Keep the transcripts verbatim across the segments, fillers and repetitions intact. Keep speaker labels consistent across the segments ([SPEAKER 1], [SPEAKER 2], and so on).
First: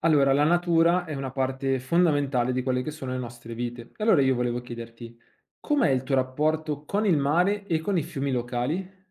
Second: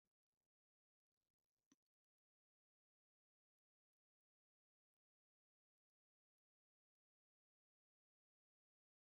[SPEAKER 1] Allora, la natura è una parte fondamentale di quelle che sono le nostre vite. E allora io volevo chiederti, com'è il tuo rapporto con il mare e con i fiumi locali?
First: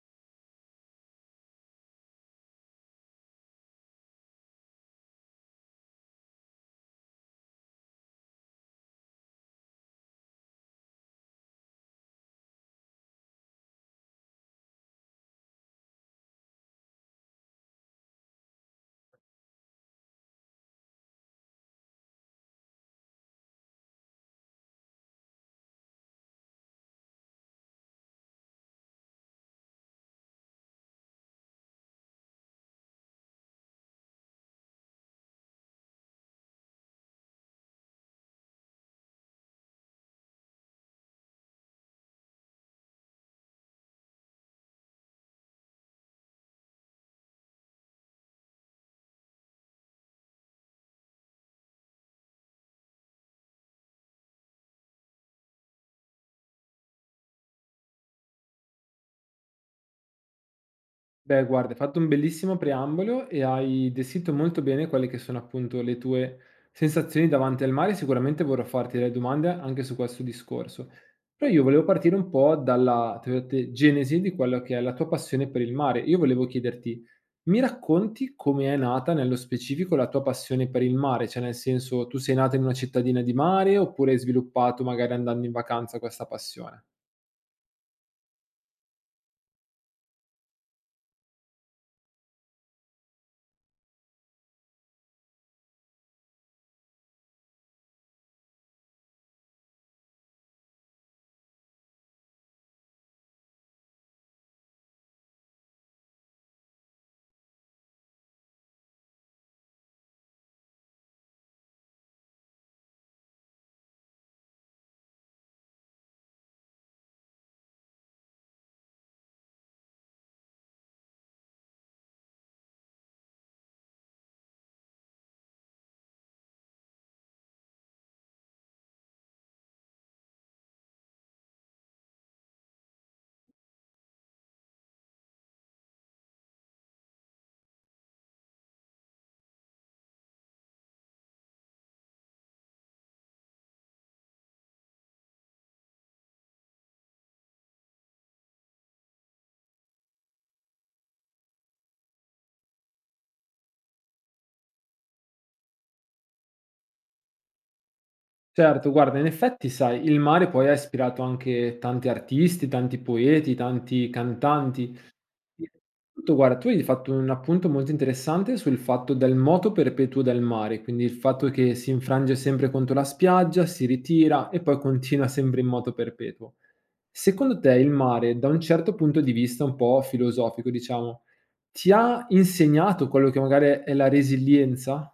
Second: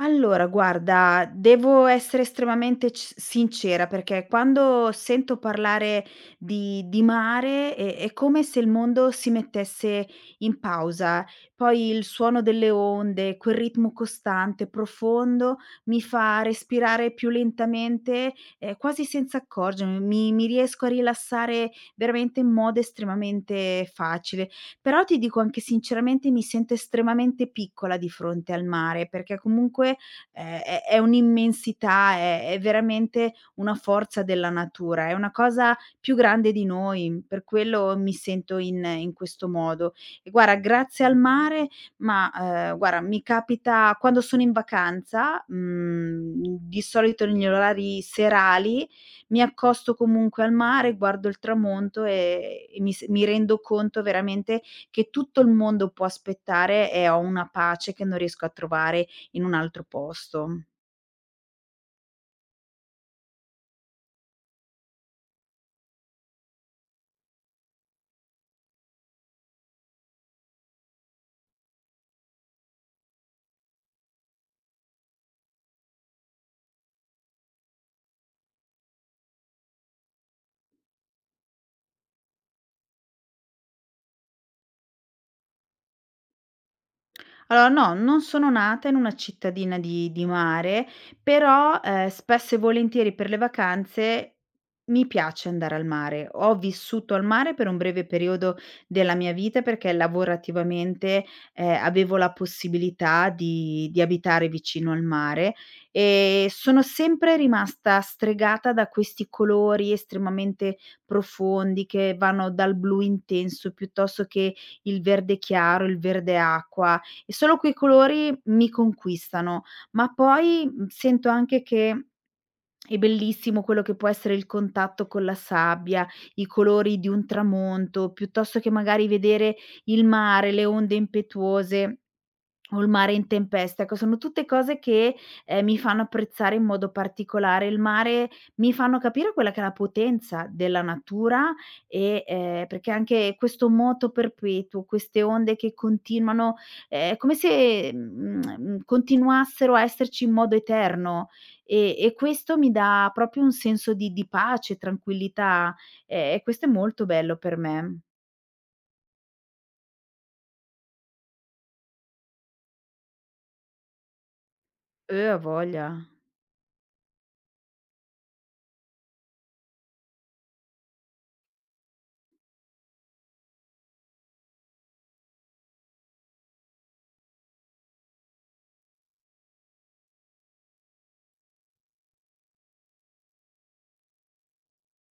[SPEAKER 2] Allora guarda, devo essere estremamente c sincera, perché quando sento parlare di di mare è è come se il mondo si mettesse in pausa. Poi il suono delle onde, quel ritmo costante, profondo, mi fa respirare più lentamente, ehm, quasi senza accorgermi. Mi mi riesco a rilassare veramente in modo estremamente facile. Però ti dico anche sinceramente mi sento estremamente piccola di fronte al mare, perché comunque, ehm, è è un'immensità, è è veramente una forza della natura, è una cosa più grande di noi, per quello mi sento in in questo modo. E guarda grazie al mare ma, ehm, guarda mi capita quando sono in vacanza, mhmm, di solito negli orari serali, mi accosto comunque al mare, guardo il tramonto e e mi s mi rendo conto veramente che tutto il mondo può aspettare e ho una pace che non riesco a trovare in un altro posto.
[SPEAKER 1] Beh, guarda, hai fatto un bellissimo preambolo e hai descritto molto bene quelle che sono appunto le tue sensazioni davanti al mare. Sicuramente vorrò farti delle domande anche su questo discorso. Però io volevo partire un po' dalla, tra virgolette, genesi di quello che è la tua passione per il mare. Io volevo chiederti, mi racconti come è nata nello specifico la tua passione per il mare? Cioè, nel senso, tu sei nata in una cittadina di mare oppure hai sviluppato magari andando in vacanza questa passione?
[SPEAKER 2] Allora no, non sono nata in una cittadina di di mare, però, ehm, spesso e volentieri per le vacanze mi piace andare al mare. Ho vissuto al mare per un breve periodo della mia vita perché lavorativamente, ehm, avevo la possibilità di di abitare vicino al mare e sono sempre rimasta stregata da questi colori estremamente profondi che vanno dal blu intenso piuttosto che il verde chiaro, il verde acqua. E solo quei colori mi conquistano, ma poi, mhmm, sento anche che è bellissimo quello che può essere il contatto con la sabbia, i colori di un tramonto, piuttosto che magari vedere il mare, le onde impetuose. O il mare in tempesta, ecco sono tutte cose che, ehm, mi fanno apprezzare in modo particolare il mare, mi fanno capire quella che è la potenza della natura e, ehm, perché anche questo moto perpetuo, queste onde che continuano, eh, è come se, mhmm, continuassero a esserci in modo eterno e e questo mi dà proprio un senso di di pace, tranquillità e e questo è molto bello per me.
[SPEAKER 1] Certo, guarda, in effetti, sai, il mare poi ha ispirato anche tanti artisti, tanti poeti, tanti cantanti.
[SPEAKER 2] Eh, a voglia.
[SPEAKER 1] Tutto, guarda, tu hai fatto un appunto molto interessante sul fatto del moto perpetuo del mare, quindi il fatto che si infrange sempre contro la spiaggia, si ritira e poi continua sempre in moto perpetuo. Secondo te il mare, da un certo punto di vista un po' filosofico, diciamo, ti ha insegnato quello che magari è la resilienza?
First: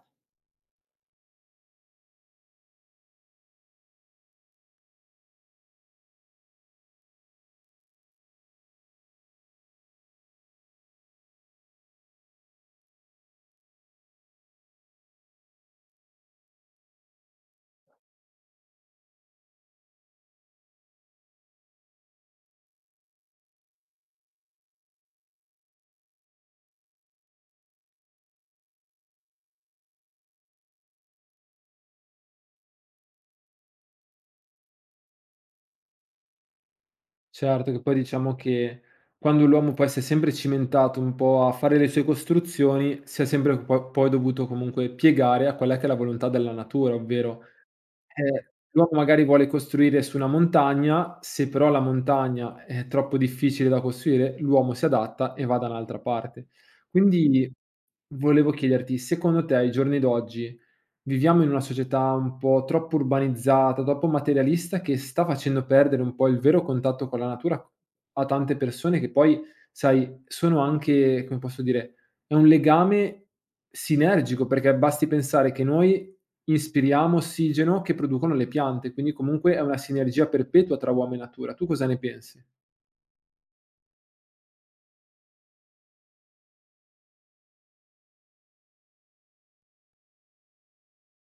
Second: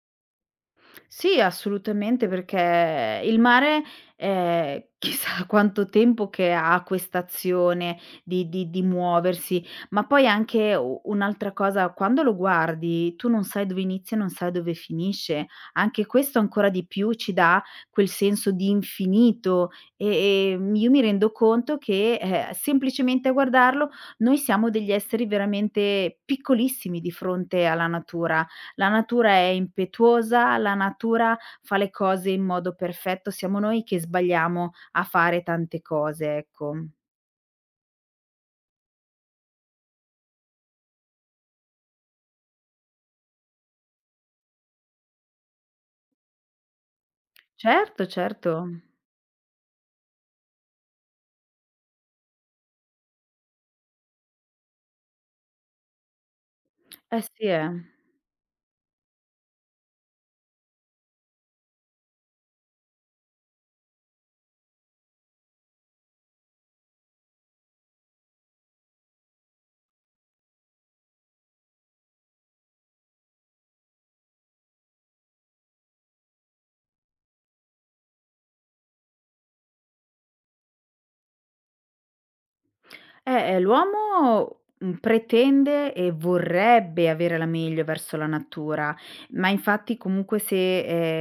[SPEAKER 2] Sì, assolutamente, perché il mare, ehm, chissà quanto tempo che ha quest'azione di di di muoversi, ma poi anche u un'altra cosa, quando lo guardi tu non sai dove inizia e non sai dove finisce. Anche questo ancora di più ci dà quel senso di infinito e e, mhmm, io mi rendo conto che, eh, semplicemente a guardarlo noi siamo degli esseri veramente piccolissimi di fronte alla natura. La natura è impetuosa, la natura fa le cose in modo perfetto, siamo noi che sbagliamo a fare tante cose, ecco.
[SPEAKER 1] Certo, che poi diciamo che quando l'uomo poi si è sempre cimentato un po' a fare le sue costruzioni, si è sempre po poi dovuto comunque piegare a quella che è la volontà della natura, ovvero
[SPEAKER 2] Certo, certo.
[SPEAKER 1] eh, l'uomo magari vuole costruire su una montagna, se però la montagna è troppo difficile da costruire, l'uomo si adatta e va da un'altra parte.
[SPEAKER 2] Eh sì,
[SPEAKER 1] Quindi
[SPEAKER 2] eh.
[SPEAKER 1] volevo chiederti, secondo te ai giorni d'oggi viviamo in una società un po' troppo urbanizzata, troppo materialista che sta facendo perdere un po' il vero contatto con la natura a tante persone che poi, sai, sono anche, come posso dire, è un legame sinergico perché basti pensare che noi inspiriamo ossigeno che producono le piante, quindi comunque è una sinergia perpetua tra uomo e natura. Tu cosa ne pensi?
[SPEAKER 2] Eh, ehm, l'uomo, mhmm, pretende e vorrebbe avere la meglio verso la natura, ma infatti comunque se,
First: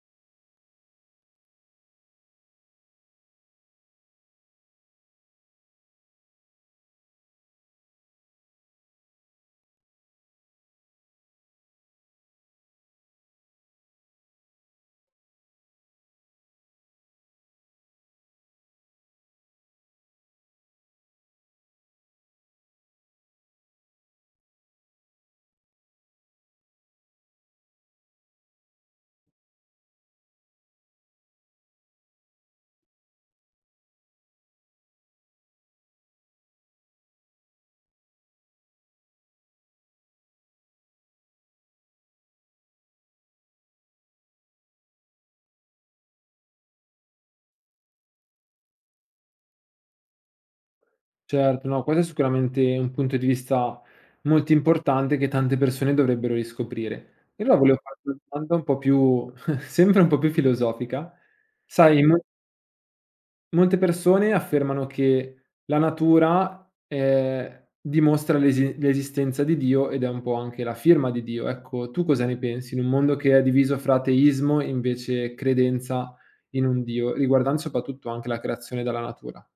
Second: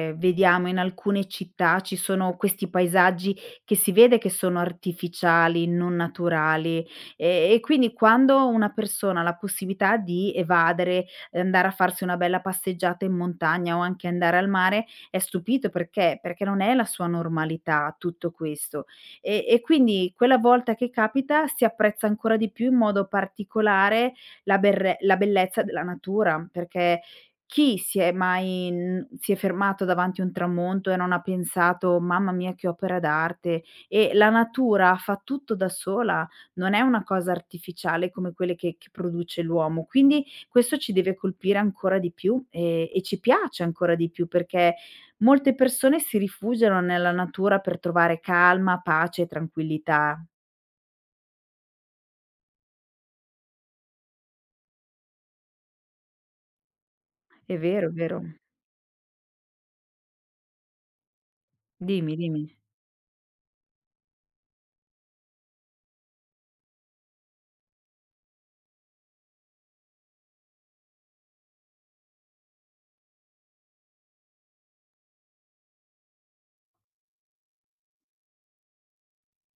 [SPEAKER 2] ehm, vediamo in alcune città ci sono questi paesaggi che si vede che sono artificiali, non naturali, e e quindi quando una persona ha la possibilità di evadere, eh, andare a farsi una bella passeggiata in montagna o anche andare al mare, è stupito perché perché non è la sua normalità tutto questo. E e quindi quella volta che capita si apprezza ancora di più in modo particolare la berre la bellezza della natura, perché chi si è mai n si è fermato davanti a un tramonto e non ha pensato: "Mamma mia che opera d'arte". E la natura fa tutto da sola, non è una cosa artificiale come quelle che che produce l'uomo. Quindi questo ci deve colpire ancora di più e e ci piace ancora di più perché molte persone si rifugiano nella natura per trovare calma, pace e tranquillità.
[SPEAKER 1] Certo, no, questo è sicuramente un punto di vista molto importante che tante persone dovrebbero riscoprire. E
[SPEAKER 2] È
[SPEAKER 1] allora volevo
[SPEAKER 2] vero, è
[SPEAKER 1] farti una
[SPEAKER 2] vero.
[SPEAKER 1] domanda un po' più sempre un po' più filosofica. Sai in
[SPEAKER 2] Dimmi, dimmi.
[SPEAKER 1] Molte persone affermano che la natura, ehm, dimostra l'esi l'esistenza di Dio ed è un po' anche la firma di Dio. Ecco, tu cosa ne pensi in un mondo che è diviso fra ateismo e invece credenza in un Dio, riguardando soprattutto anche la creazione dalla natura?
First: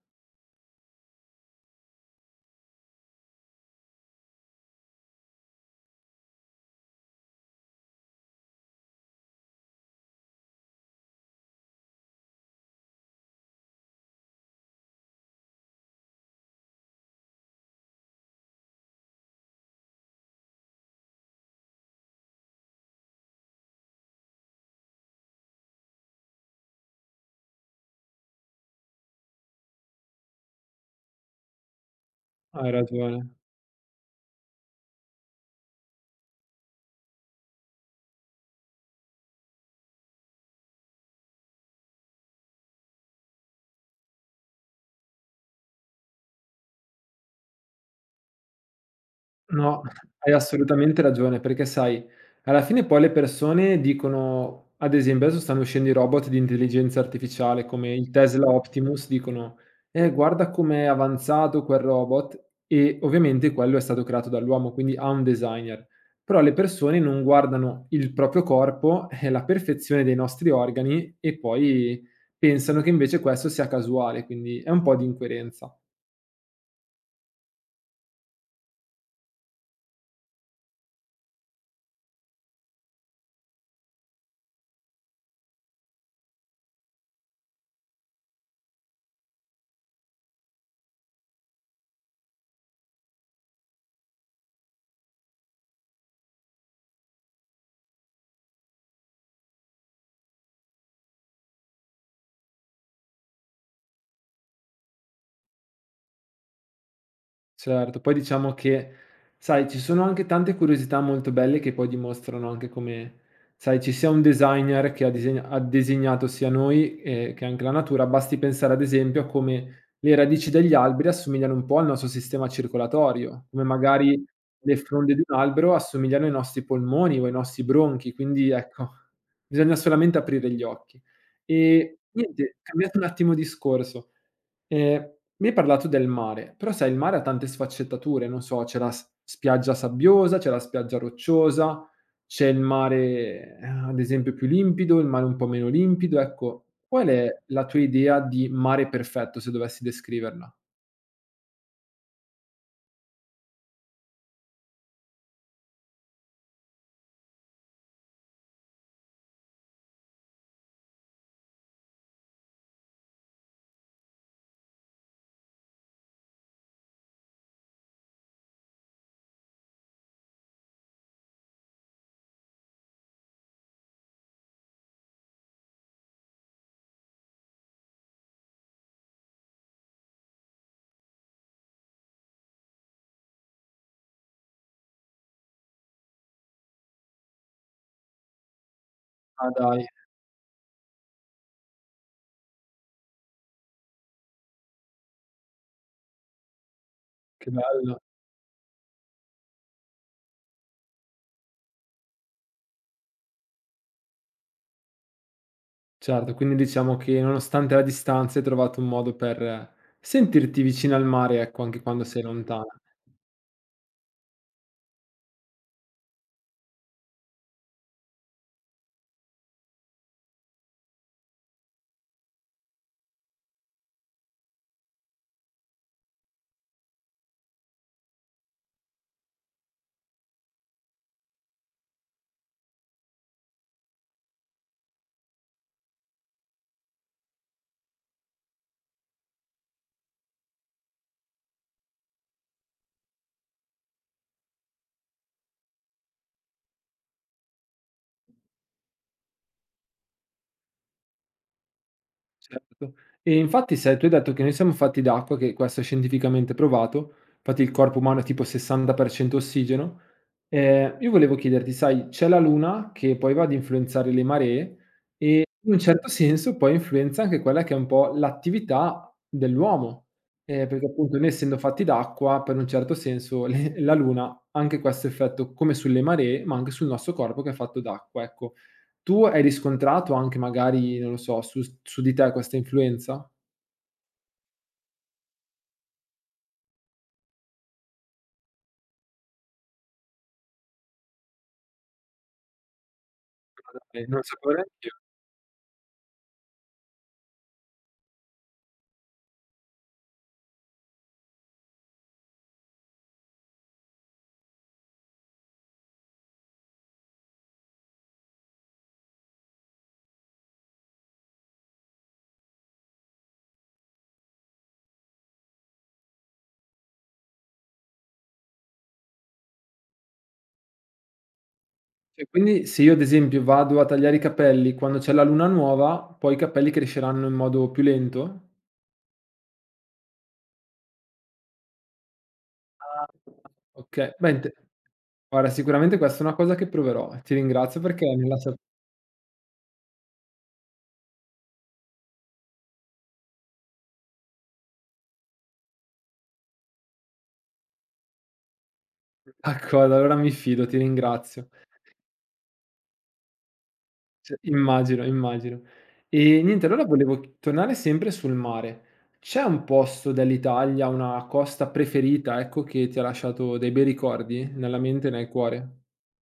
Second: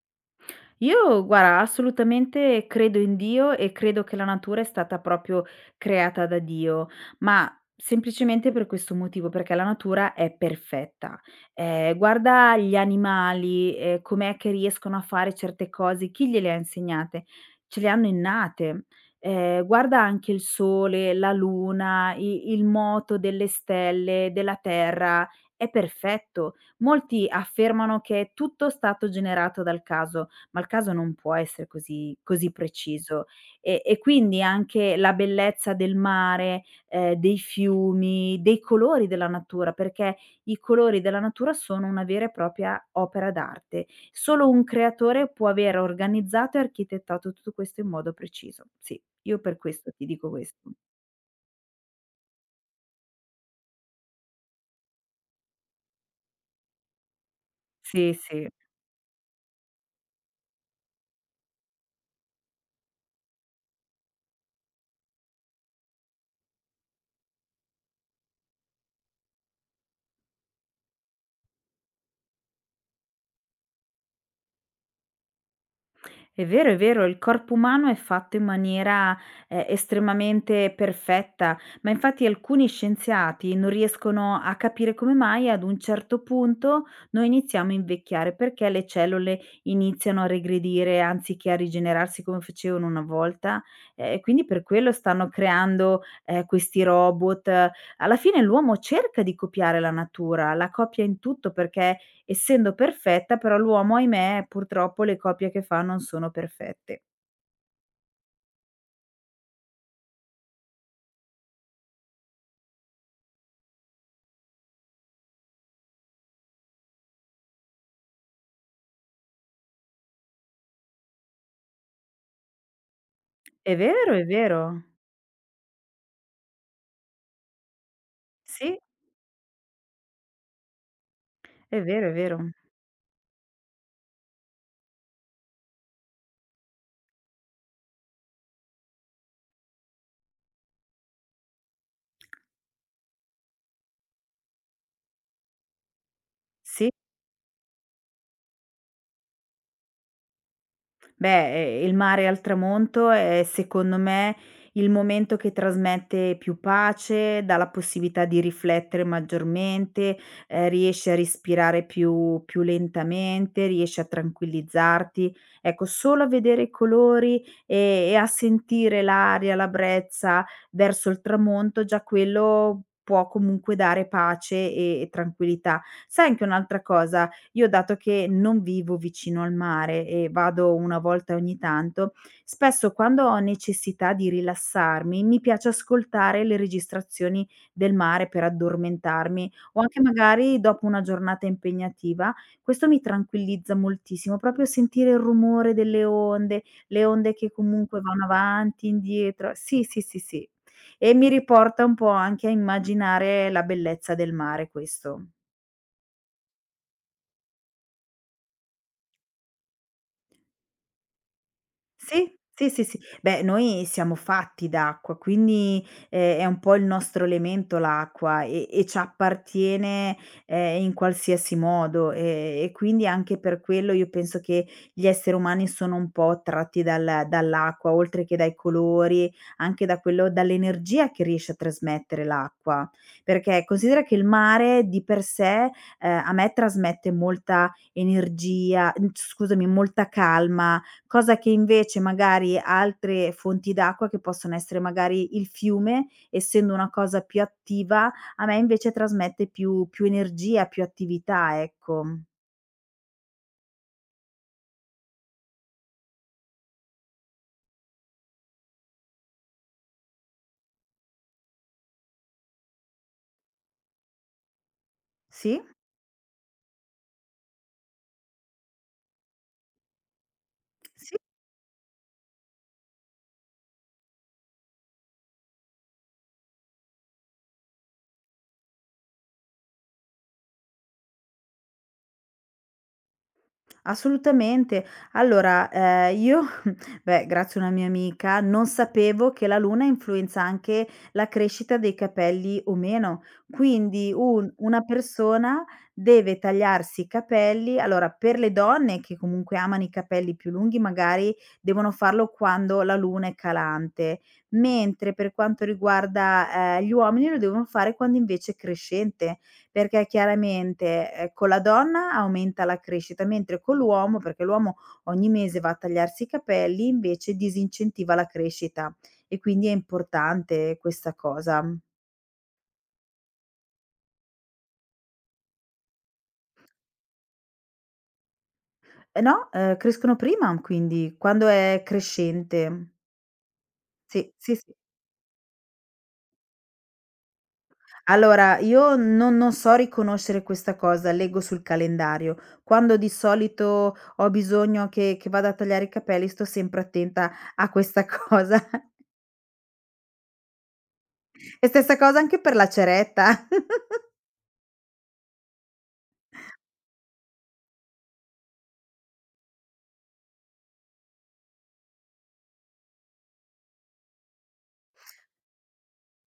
[SPEAKER 2] Io guarda, assolutamente credo in Dio e credo che la natura è stata proprio creata da Dio, ma semplicemente per questo motivo, perché la natura è perfetta. Ehm, guarda gli animali, ehm, com'è che riescono a fare certe cose, chi gliele ha insegnate? Ce le hanno innate. Ehm, guarda anche il sole, la luna, i il moto delle stelle, della terra, è perfetto. Molti affermano che è tutto stato generato dal caso ma il caso non può essere così così
[SPEAKER 1] Hai
[SPEAKER 2] preciso.
[SPEAKER 1] ragione.
[SPEAKER 2] E e quindi anche la bellezza del mare, ehm, dei fiumi, dei colori della natura, perché i colori della natura sono una vera e propria opera d'arte. Solo un creatore può aver organizzato e architettato tutto questo in modo preciso. Sì, io per
[SPEAKER 1] No,
[SPEAKER 2] questo ti dico
[SPEAKER 1] hai
[SPEAKER 2] questo.
[SPEAKER 1] assolutamente ragione, perché sai, alla fine poi le persone dicono, ad esempio adesso stanno uscendo i robot di intelligenza artificiale come il
[SPEAKER 2] Sì,
[SPEAKER 1] Tesla
[SPEAKER 2] sì.
[SPEAKER 1] Optimus, dicono: "Eh, guarda com'è avanzato quel robot", e ovviamente quello è stato creato dall'uomo, quindi ha un designer. Però le persone non guardano il proprio corpo e la perfezione dei nostri organi e poi pensano che invece questo sia casuale, quindi è un po' di incoerenza.
[SPEAKER 2] È vero, è vero, il corpo umano è fatto in maniera, ehm, estremamente perfetta, ma infatti alcuni scienziati non riescono a capire come mai ad un certo punto noi iniziamo a invecchiare, perché le cellule iniziano a regredire anziché a rigenerarsi come facevano una volta, ehm, e quindi per quello stanno creando, ehm, questi robot. Alla fine l'uomo cerca di copiare la natura, la copia in tutto perché essendo perfetta però l'uomo, ahimè, purtroppo le copie che fa non sono perfette.
[SPEAKER 1] Certo, poi diciamo che, sai, ci sono anche tante curiosità molto belle che poi dimostrano anche come, sai, ci sia un designer che ha, disegna- ha disegnato sia noi, eh, che anche la natura. Basti pensare ad esempio a come le radici degli alberi assomigliano un po' al nostro sistema circolatorio, come
[SPEAKER 2] È vero, è
[SPEAKER 1] magari le
[SPEAKER 2] vero.
[SPEAKER 1] fronde di un albero assomigliano ai nostri polmoni o ai nostri bronchi, quindi
[SPEAKER 2] Sì,
[SPEAKER 1] ecco, bisogna solamente aprire gli occhi.
[SPEAKER 2] è
[SPEAKER 1] E
[SPEAKER 2] vero, è vero.
[SPEAKER 1] niente, cambiato un attimo discorso. Ehm, mi hai parlato del mare, però sai il mare ha tante sfaccettature, non so, c'è la s spiaggia sabbiosa, c'è la spiaggia rocciosa, c'è il mare, ehm, ad esempio più limpido, il mare un po' meno limpido, ecco.
[SPEAKER 2] Sì.
[SPEAKER 1] Qual è la tua idea di mare perfetto, se dovessi descriverla?
[SPEAKER 2] Beh, ehm, il mare al tramonto è secondo me il momento che trasmette più pace, dà la possibilità di riflettere maggiormente, ehm, riesci a respirare più più lentamente, riesci a tranquillizzarti. Ecco, solo a vedere i colori e e a sentire l'aria, la brezza verso il tramonto, già quello può comunque dare pace e e tranquillità. Sai anche un'altra cosa? Io dato che non vivo vicino al mare e vado una volta ogni tanto, spesso quando ho necessità di rilassarmi mi piace ascoltare le registrazioni del mare per addormentarmi
[SPEAKER 1] Ah
[SPEAKER 2] o
[SPEAKER 1] dai,
[SPEAKER 2] anche magari dopo una giornata impegnativa. Questo mi tranquillizza moltissimo, proprio sentire il rumore delle onde, le onde che
[SPEAKER 1] che bello.
[SPEAKER 2] comunque vanno avanti, indietro. Sì, sì, sì, sì. E mi riporta un po' anche a immaginare la bellezza del mare questo.
[SPEAKER 1] Certo, quindi diciamo che nonostante la distanza hai trovato un modo per, eh, sentirti vicina al mare, ecco, anche quando sei
[SPEAKER 2] Sì,
[SPEAKER 1] lontan
[SPEAKER 2] sì, sì, sì. Beh, noi siamo fatti d'acqua, quindi, ehm, è un po' il nostro elemento l'acqua e e ci appartiene, ehm, in qualsiasi modo, ehm, e quindi anche per quello io penso che gli esseri umani sono un po' tratti dal dall'acqua, oltre che dai colori, anche da quello dall'energia che riesce a trasmettere l'acqua. Perché considera che il mare di per sé, ehm, a me trasmette molta energia, n scusami, molta calma, cosa che invece magari altre fonti d'acqua, che possono essere magari il fiume, essendo una cosa più attiva, a me invece trasmette più più energia, più attività, ecco.
[SPEAKER 1] Certo. E infatti se tu hai detto che noi siamo fatti d'acqua, che questo è scientificamente provato, infatti il corpo umano è tipo sessanta per cento ossigeno, ehm, io volevo chiederti, sai, c'è la luna che poi va ad influenzare le maree e
[SPEAKER 2] Sì,
[SPEAKER 1] in un certo senso poi influenza anche quella che è un po' l'attività dell'uomo, ehm, perché
[SPEAKER 2] sì,
[SPEAKER 1] appunto noi essendo fatti d'acqua, per un certo senso le la luna ha anche questo effetto come sulle maree, ma anche sul nostro corpo che è fatto d'acqua, ecco. Tu hai riscontrato anche magari, non lo so, su s su di te questa influenza? Ma
[SPEAKER 2] assolutamente. Allora, ehm, io Beh, grazie a una mia amica, non sapevo che la luna influenza anche la crescita dei capelli o meno.
[SPEAKER 1] dai,
[SPEAKER 2] Quindi
[SPEAKER 1] non lo
[SPEAKER 2] un
[SPEAKER 1] sapevo
[SPEAKER 2] una
[SPEAKER 1] neanch'io.
[SPEAKER 2] persona deve tagliarsi i capelli allora per le donne che comunque amano i capelli più lunghi magari devono farlo quando la luna è calante, mentre per quanto riguarda, ehm, gli uomini lo devono fare quando invece è crescente, perché chiaramente, ehm, con la donna aumenta la crescita, mentre con l'uomo perché l'uomo ogni mese va a tagliarsi i capelli, invece disincentiva la crescita e quindi è importante questa cosa.
[SPEAKER 1] E quindi se io ad esempio vado a tagliare i capelli quando c'è la luna nuova, poi i capelli cresceranno in modo più lento?
[SPEAKER 2] Eh no, ehm, crescono prima, quindi quando è crescente.
[SPEAKER 1] Ah. Okay, beh
[SPEAKER 2] Sì,
[SPEAKER 1] inte
[SPEAKER 2] sì, sì.
[SPEAKER 1] guarda sicuramente questa è una cosa che proverò. Ti ringrazio perché me la sa
[SPEAKER 2] Allora io non non so riconoscere questa cosa, leggo sul calendario. Quando di solito ho bisogno che che vado a tagliare i capelli sto sempre attenta a questa cosa.
[SPEAKER 1] d'accordo, allora mi fido, ti ringrazio.
[SPEAKER 2] E stessa cosa anche per la ceretta.
[SPEAKER 1] S immagino, immagino. E niente, allora volevo ch tornare sempre sul mare. C'è un posto dell'Italia, una costa preferita, ecco, che ti ha lasciato dei bei ricordi nella mente e nel cuore?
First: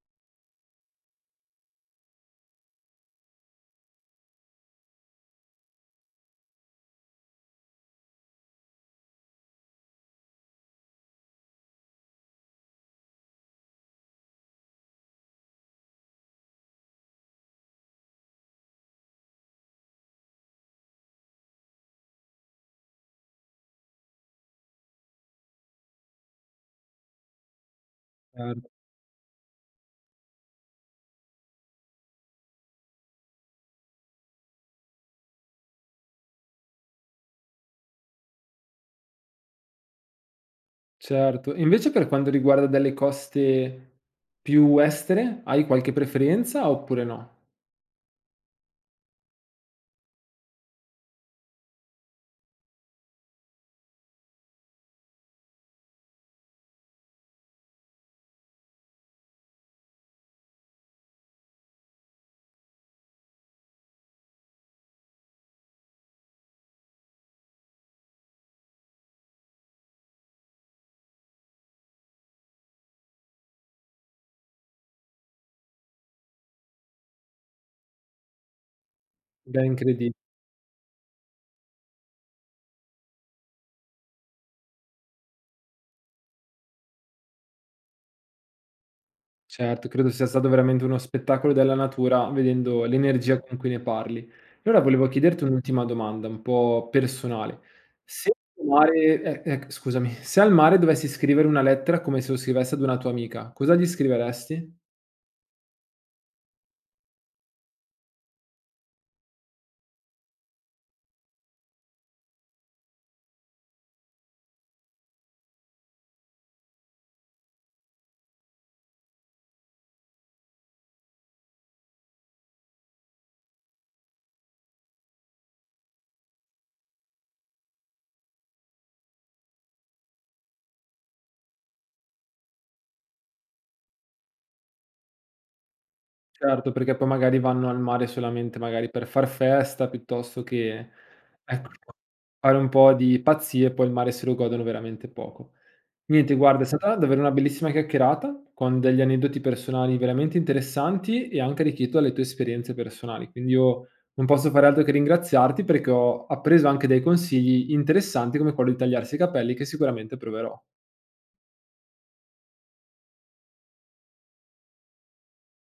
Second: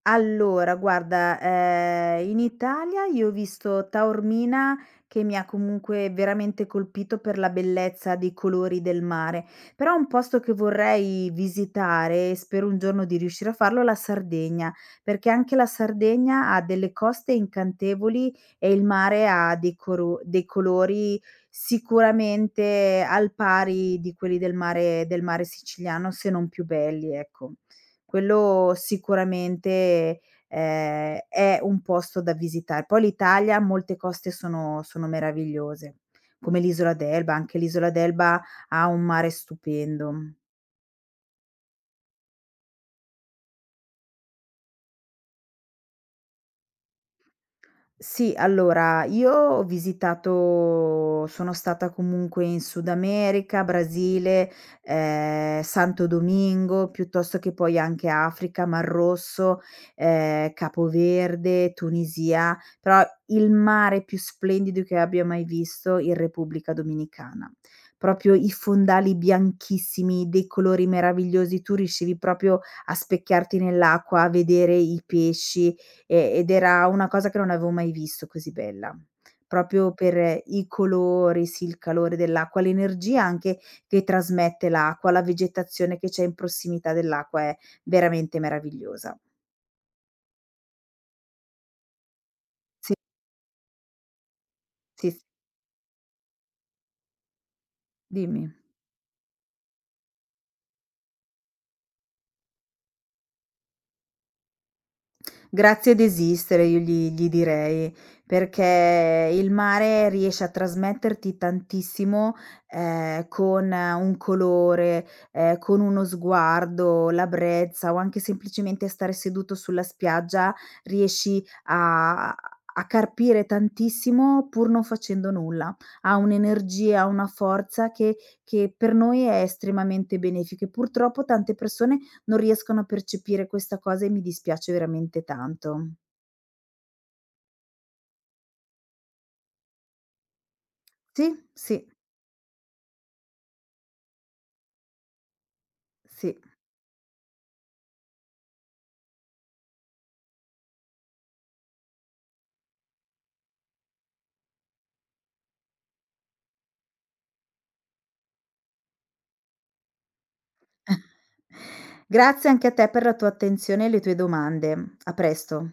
[SPEAKER 2] Allora guarda, ehm, in Italia io ho visto Taormina che mi ha comunque veramente colpito per la bellezza dei colori del mare, però un posto che vorrei visitare e spero un giorno di riuscire a farlo è la Sardegna, perché anche la Sardegna ha delle coste incantevoli e il mare ha dei coro dei colori sicuramente al pari di quelli del mare del mare siciliano, se non più belli, ecco.
[SPEAKER 1] Cer
[SPEAKER 2] Quello sicuramente, ehm, è un posto da visitare. Poi l'Italia, molte coste sono sono meravigliose, come l'isola d'Elba, anche l'isola d'Elba ha un mare stupendo.
[SPEAKER 1] certo. E invece per quanto riguarda delle coste più estere, hai qualche preferenza oppure no?
[SPEAKER 2] Sì, allora io ho visitato sono stata comunque in Sud America, Brasile, ehm, Santo Domingo, piuttosto che poi anche Africa, Mar Rosso, ehm, Capo Verde, Tunisia, però il mare più splendido che abbia mai visto in Repubblica Dominicana. Proprio i fondali bianchissimi, dei colori meravigliosi, tu riuscivi proprio a specchiarti nell'acqua, a vedere i pesci, e ed era una cosa che non avevo mai visto così bella.
[SPEAKER 1] Ben
[SPEAKER 2] Proprio
[SPEAKER 1] credi
[SPEAKER 2] per i colori, sì, il calore dell'acqua, l'energia anche che trasmette l'acqua, la vegetazione che c'è in prossimità dell'acqua è veramente meravigliosa.
[SPEAKER 1] Certo, credo sia stato veramente uno spettacolo della natura, vedendo
[SPEAKER 2] Sì,
[SPEAKER 1] l'energia con cui ne parli. Allora volevo
[SPEAKER 2] sì, s
[SPEAKER 1] chiederti un'ultima domanda, un po' personale. Se
[SPEAKER 2] dimmi.
[SPEAKER 1] al mare, eh, eh, scusami, se al mare dovessi scrivere una lettera come se lo scrivessi ad una tua amica, cosa gli scriveresti?
[SPEAKER 2] Grazie desistere io gli gli direi, perché il mare riesce a trasmetterti tantissimo, ehm, con eh, un colore, ehm, con uno sguardo, la brezza o anche semplicemente stare seduto sulla spiaggia, riesci a a carpire tantissimo pur non facendo nulla. Ha un'energia, una forza che che per noi è estremamente benefica e purtroppo tante persone non riescono a percepire questa cosa e mi dispiace veramente tanto.
[SPEAKER 1] Certo, perché poi magari vanno al mare solamente magari per far festa, piuttosto che,
[SPEAKER 2] Sì,
[SPEAKER 1] ecco,
[SPEAKER 2] sì,
[SPEAKER 1] fare un po' di pazzie e poi il mare se lo godono veramente poco. Niente,
[SPEAKER 2] sì.
[SPEAKER 1] guarda, è stata davvero una bellissima chiacchierata, con degli aneddoti personali veramente interessanti e anche arricchito dalle tue esperienze personali. Quindi io non posso fare altro che ringraziarti perché ho appreso anche dei consigli interessanti come quello di tagliarsi i capelli che sicuramente proverò.
[SPEAKER 2] Grazie anche a te per la tua attenzione e le tue domande. A presto.